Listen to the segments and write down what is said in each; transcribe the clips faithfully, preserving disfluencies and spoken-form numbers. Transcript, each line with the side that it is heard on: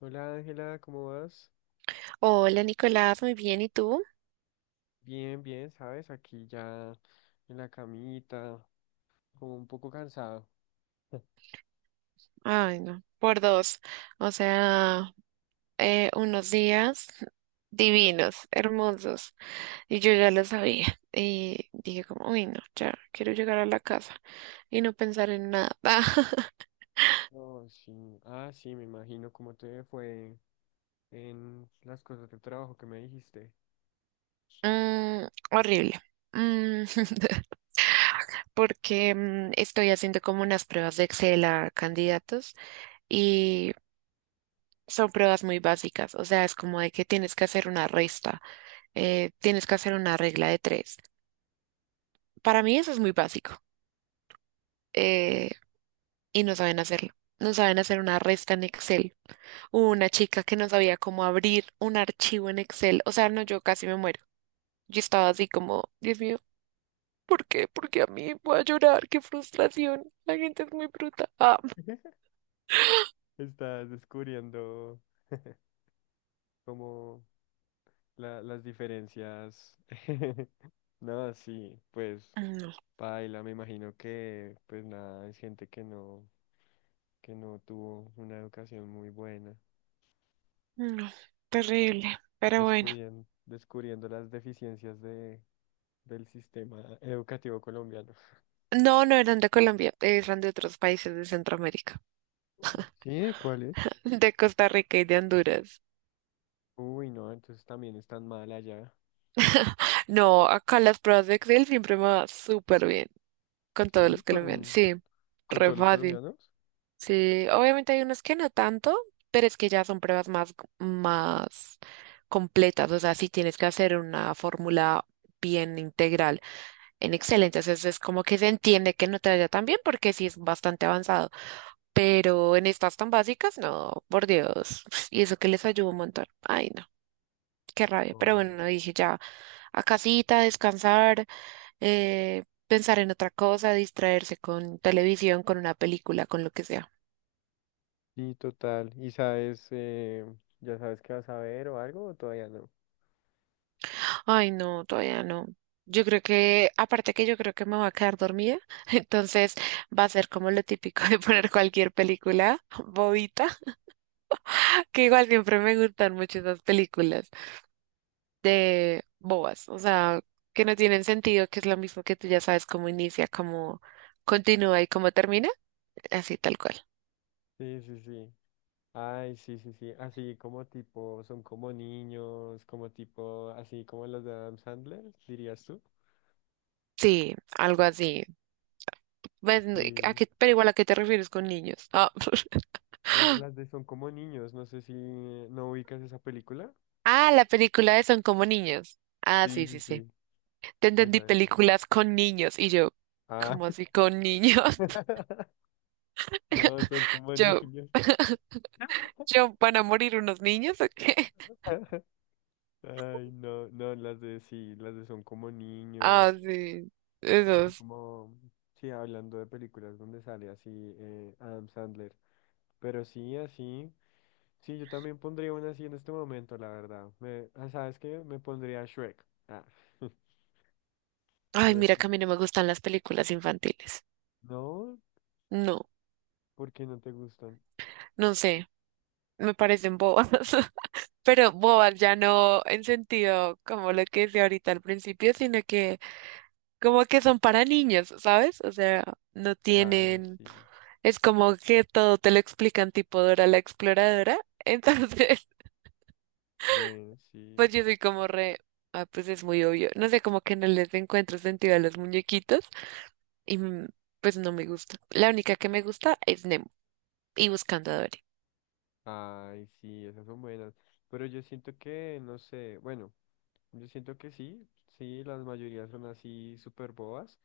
left: Hola Ángela, ¿cómo vas?
right: Hola Nicolás, muy bien, ¿y tú?
left: Bien, bien, ¿sabes? Aquí ya en la camita, como un poco cansado.
right: Ay, no, por dos. O sea, eh, unos días divinos, hermosos. Y yo ya lo sabía. Y dije como, uy, no, ya quiero llegar a la casa y no pensar en nada.
left: Oh, sí. Ah, sí, me imagino cómo te fue en las cosas de trabajo que me dijiste.
right: Mm, horrible. Mm, porque mm, estoy haciendo como unas pruebas de Excel a candidatos y son pruebas muy básicas. O sea, es como de que tienes que hacer una resta, eh, tienes que hacer una regla de tres. Para mí eso es muy básico, eh, y no saben hacerlo. No saben hacer una resta en Excel. Hubo una chica que no sabía cómo abrir un archivo en Excel. O sea, no, yo casi me muero. Yo estaba así como, Dios mío, ¿por qué? ¿Por qué a mí? Voy a llorar, qué frustración. La gente es muy bruta. Ah,
left: Estás descubriendo como la- las diferencias. No, sí, pues
right: no,
left: paila, me imagino que pues nada, es gente que no, que no tuvo una educación muy buena,
right: no, terrible. Pero bueno.
left: descubriendo, descubriendo las deficiencias de del sistema educativo colombiano.
right: No, no eran de Colombia, eran de otros países de Centroamérica,
left: ¿Sí? ¿Cuál es?
right: de Costa Rica y de Honduras.
left: Uy, no, entonces también están mal allá.
right: No, acá las pruebas de Excel siempre me va súper bien. Con todos
left: Sí,
right: los colombianos.
left: con,
right: Sí,
left: con
right: re
left: todos los
right: fácil.
left: colombianos.
right: Sí, obviamente hay unos que no tanto, pero es que ya son pruebas más, más completas. O sea, si tienes que hacer una fórmula bien integral en Excel, entonces es como que se entiende que no te vaya tan bien porque sí es bastante avanzado. Pero en estas tan básicas, no, por Dios. Y eso que les ayuda un montón. Ay, no, qué rabia. Pero
left: Oh.
right: bueno, dije ya a casita, descansar, eh, pensar en otra cosa, distraerse con televisión, con una película, con lo que sea.
left: Sí, total. ¿Y sabes, eh, ya sabes qué vas a ver o algo o todavía no?
right: Ay, no, todavía no. Yo creo que, aparte que yo creo que me voy a quedar dormida, entonces va a ser como lo típico de poner cualquier película bobita, que igual siempre me gustan mucho esas películas de bobas, o sea, que no tienen sentido, que es lo mismo que tú ya sabes cómo inicia, cómo continúa y cómo termina, así tal cual.
left: Sí, sí, sí. Ay, sí, sí, sí. Así como tipo, son como niños, como tipo, así como las de Adam Sandler, dirías tú.
right: Sí, algo así. Pues, no, ¿a
left: Sí.
right: qué-? Pero igual, ¿a qué te refieres con niños? Ah,
left: La- Las de son como niños, no sé si no ubicas esa película.
right: ah, la película de Son como niños. Ah,
left: Sí,
right: sí,
left: sí,
right: sí, sí.
left: sí.
right: Te entendí
left: Esa, esa.
right: películas con niños y yo,
left: Ah.
right: ¿cómo así con niños?
left: No, son como
right: Yo,
left: niños.
right: yo, ¿van a morir unos niños o qué?
left: Ay, no, no, las de sí, las de son como niños,
right: Ah, sí,
left: así
right: esos.
left: como, sí, hablando de películas donde sale así eh, Adam Sandler, pero sí, así, sí, yo también pondría una así en este momento, la verdad, me, ah, ¿sabes qué? Me pondría Shrek, ah,
right: Ay,
left: Shrek,
right: mira que a mí no me gustan las películas infantiles.
left: no,
right: No,
left: ¿por qué no te gustan?
right: no sé, me parecen bobas. Pero bobas ya no en sentido como lo que decía ahorita al principio, sino que como que son para niños, ¿sabes? O sea, no
left: Ah,
right: tienen,
left: sí,
right: es como que todo te lo explican tipo Dora la Exploradora. Entonces,
left: bueno, sí,
right: pues yo soy como re, ah, pues es muy obvio. No sé, como que no les encuentro sentido a los muñequitos y mm, pues no me gusta. La única que me gusta es Nemo y Buscando a Dory.
left: ay, sí, esas son buenas, pero yo siento que, no sé, bueno. Yo siento que sí, sí, las mayorías son así súper bobas,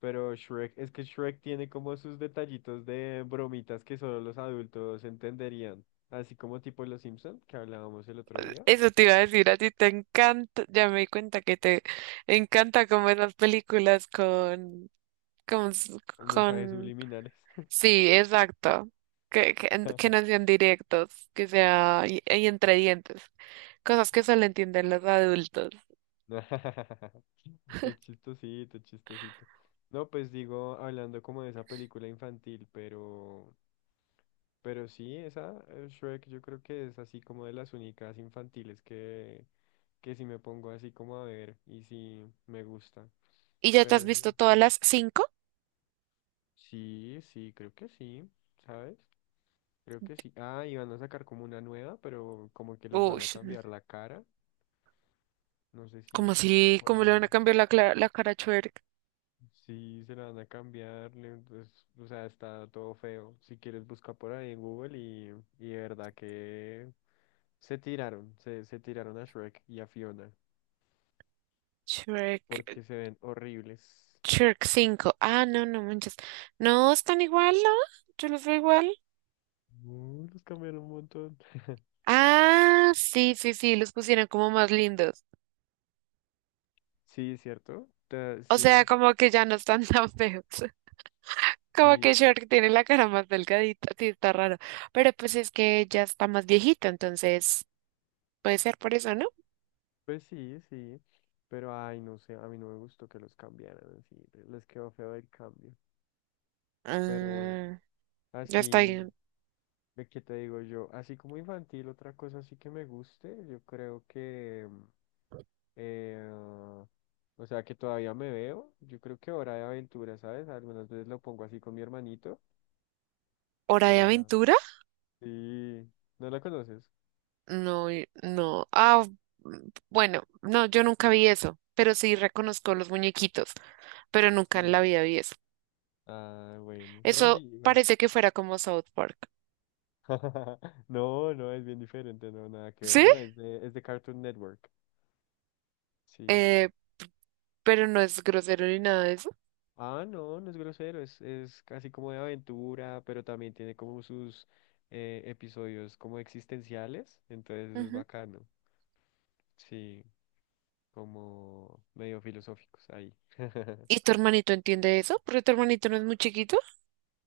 left: pero Shrek, es que Shrek tiene como sus detallitos de bromitas que solo los adultos entenderían, así como tipo Los Simpson, que hablábamos el otro día,
right: Eso te iba a decir, a ti te encanta, ya me di cuenta que te encanta como esas películas con, con, s-
left: los mensajes
right: con
left: subliminales.
right: Sí, exacto. Que, que, que no sean directos, que sea y, y entre dientes. Cosas que solo entienden los adultos.
left: Es chistosito, es chistosito. No, pues digo, hablando como de esa película infantil, pero Pero sí, esa eh, Shrek yo creo que es así como de las únicas infantiles que, que si me pongo así como a ver y si me gusta.
right: ¿Y ya te has
left: Pero sí.
right: visto todas las cinco?
left: Sí, sí, creo que sí, ¿sabes? Creo que sí. Ah, y van a sacar como una nueva, pero como que les van
right: Uy,
left: a cambiar la cara. No sé
right: ¿cómo
left: si viste
right: así?
left: por
right: ¿Cómo le van a
left: ahí.
right: cambiar la, cla- la cara a Shrek?
left: Sí, se la van a cambiar, le- pues, o sea, está todo feo. Si quieres busca por ahí en Google y, y de verdad que se tiraron, se, se tiraron a Shrek y a Fiona
right: Shrek,
left: porque se ven horribles.
right: Shrek cinco. Ah, no, no manches. No, están igual, ¿no? Yo los veo igual.
left: Uh, los cambiaron un montón.
right: Ah, sí, sí, sí, los pusieron como más lindos.
left: Sí, ¿cierto? Ta-
right: O sea,
left: sí,
right: como que ya no están tan feos. Como que
left: sí,
right: Shark tiene la cara más delgadita, sí, está raro. Pero pues es que ya está más viejito, entonces puede ser por eso, ¿no?
left: pues sí, sí. Pero ay, no sé, a mí no me gustó que los cambiaran así. Les quedó feo el cambio. Pero bueno,
right: Mm, ya está
left: así.
right: bien.
left: ¿De qué te digo yo? Así como infantil, otra cosa sí que me guste, yo creo que, mm, eh, o sea, que todavía me veo, yo creo que Hora de Aventura, ¿sabes? Algunas veces lo pongo así con mi hermanito.
right: Hora de
left: Hora de Aventura.
right: Aventura.
left: Sí, ¿no la conoces?
right: No, y- no. Ah, mm, bueno, no, yo nunca vi eso, pero sí reconozco los muñequitos, pero nunca en la
left: Sí.
right: vida vi eso.
left: Ah, bueno, no, sí,
right: Eso
left: igual.
right: parece que fuera como South Park.
left: No, no, es bien diferente, no, nada que ver.
right: ¿Sí?
left: No, es de, es de, Cartoon Network, sí.
right: Eh, pero no es grosero ni nada de eso.
left: Ah, no, no es grosero, es, es casi como de aventura, pero también tiene como sus eh, episodios como existenciales, entonces eso es
right: Ujú.
left: bacano, sí, como medio filosóficos ahí.
right: ¿Y tu hermanito entiende eso? Porque tu hermanito no es muy chiquito.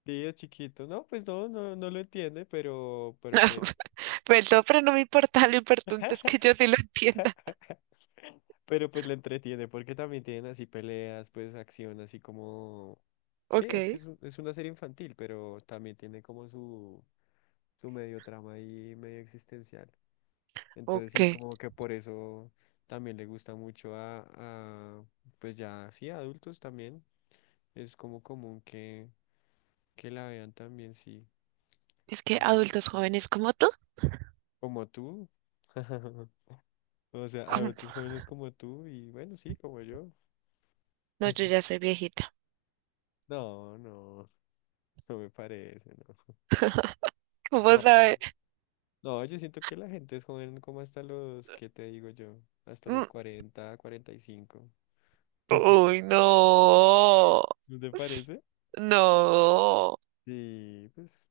left: Sí, es chiquito, no, pues no, no, no lo entiende, pero, pero pues,
right: Perdón, pero no me importa, lo importante es que yo sí lo entienda.
left: pero pues le entretiene, porque también tienen así peleas, pues acción, así como, sí,
right: Ok,
left: es que es, un- es una serie infantil, pero también tiene como su, su medio trama ahí, medio existencial. Entonces
right: ok.
left: sí, como que por eso también le gusta mucho a, a, pues ya, sí, a adultos también. Es como común que, que la vean también, sí.
right: Es que
left: Eso.
right: adultos jóvenes como tú,
left: Como tú. O sea,
right: ¿cómo?
left: adultos jóvenes como tú y bueno, sí, como yo.
right: No, yo ya soy viejita.
left: No, no, no me parece, no.
right: ¿Cómo
left: No,
right: sabes?
left: no, yo siento que la gente es joven como hasta los, ¿qué te digo yo? Hasta los
right: Mm,
left: cuarenta, cuarenta y cinco.
right: uy, no,
left: ¿No te parece?
right: no.
left: Sí, pues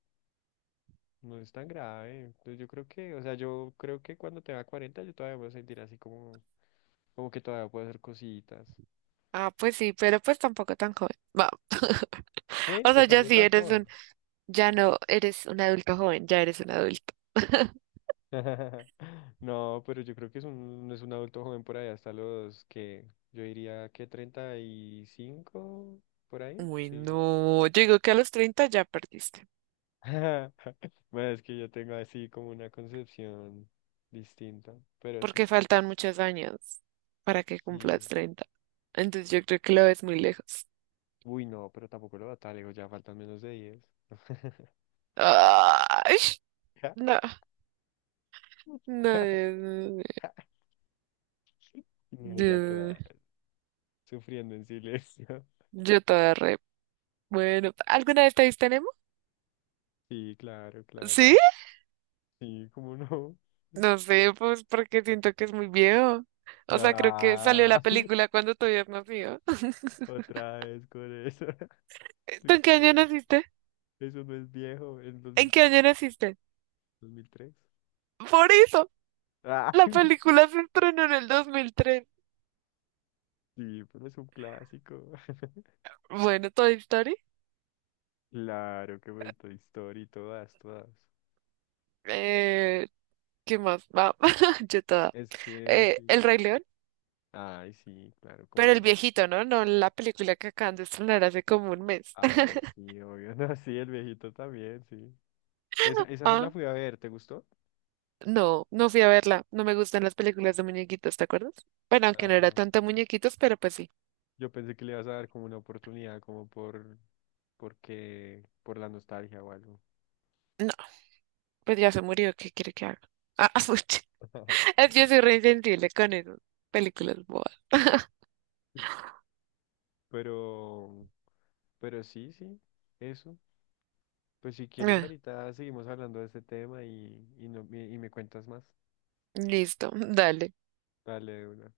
left: no es tan grave. Entonces, yo creo que, o sea, yo creo que cuando tenga cuarenta yo todavía me voy a sentir así como, como que todavía puedo hacer cositas.
right: Ah, pues sí, pero pues tampoco tan joven. Va.
left: Eh,
right: O sea,
left: pues
right: ya
left: tampoco
right: sí
left: tan
right: eres
left: joven.
right: un, ya no eres un adulto joven, ya eres un adulto.
left: No, pero yo creo que es un, no es un adulto joven por ahí hasta los que, yo diría que treinta y cinco por ahí.
right: Uy,
left: Sí.
right: no, yo digo que a los treinta ya perdiste,
left: Bueno, es que yo tengo así como una concepción distinta, pero sí.
right: porque faltan muchos años para que cumplas
left: Y,
right: treinta. Entonces yo creo que lo ves muy lejos.
left: uy, no, pero tampoco lo va tan lejos, ya faltan menos de diez.
right: Ay, no, no, Dios mío.
left: Y ella toda
right: Yo,
left: sufriendo en silencio.
right: yo toda re. Bueno, ¿alguna vez te viste Nemo?
left: Sí, claro,
right: ¿Sí?
left: claro. Sí, cómo no.
right: No sé, pues porque siento que es muy viejo. O sea, creo que salió
left: Ah,
right: la película cuando tú habías nacido.
left: otra vez con eso. ¿Tú
right: ¿Tú en qué año
left: ¿Qué?
right: naciste?
left: Eso no es viejo, es dos dos
right: ¿En
left: mil
right: qué
left: tres
right: año naciste?
left: dos mil tres
right: Por eso,
left: Ah,
right: la película se estrenó en el dos mil tres.
left: sí, pero es un clásico.
right: Bueno, Toy Story.
left: Claro qué me Toy Story, todas, todas.
right: ¿Qué más? Va, yo toda.
left: Es que
right: Eh,
left: sí.
right: El Rey León,
left: Ay, sí, claro,
right: pero
left: cómo
right: el
left: no.
right: viejito, ¿no? No la película que acaban de estrenar hace como un mes.
left: Ah, no, sí, obvio. No, sí, el viejito también, sí. Esa, esa la
right: Ah,
left: fui a ver, ¿te gustó?
right: no, no fui a verla. No me gustan las películas de muñequitos, ¿te acuerdas? Bueno, aunque no era
left: Ah.
right: tanto muñequitos, pero pues sí.
left: Yo pensé que le ibas a dar como una oportunidad, como por, porque, por la nostalgia o algo.
right: No, pues ya se murió, ¿qué quiere que haga? Ah, pucha. Es que yo soy re insensible con esas películas bobas.
left: Pero, pero sí, sí, eso. Pues si quieres,
right: Ah,
left: ahorita seguimos hablando de este tema y, y, no, y y me cuentas más.
right: listo, dale.
left: Dale de una.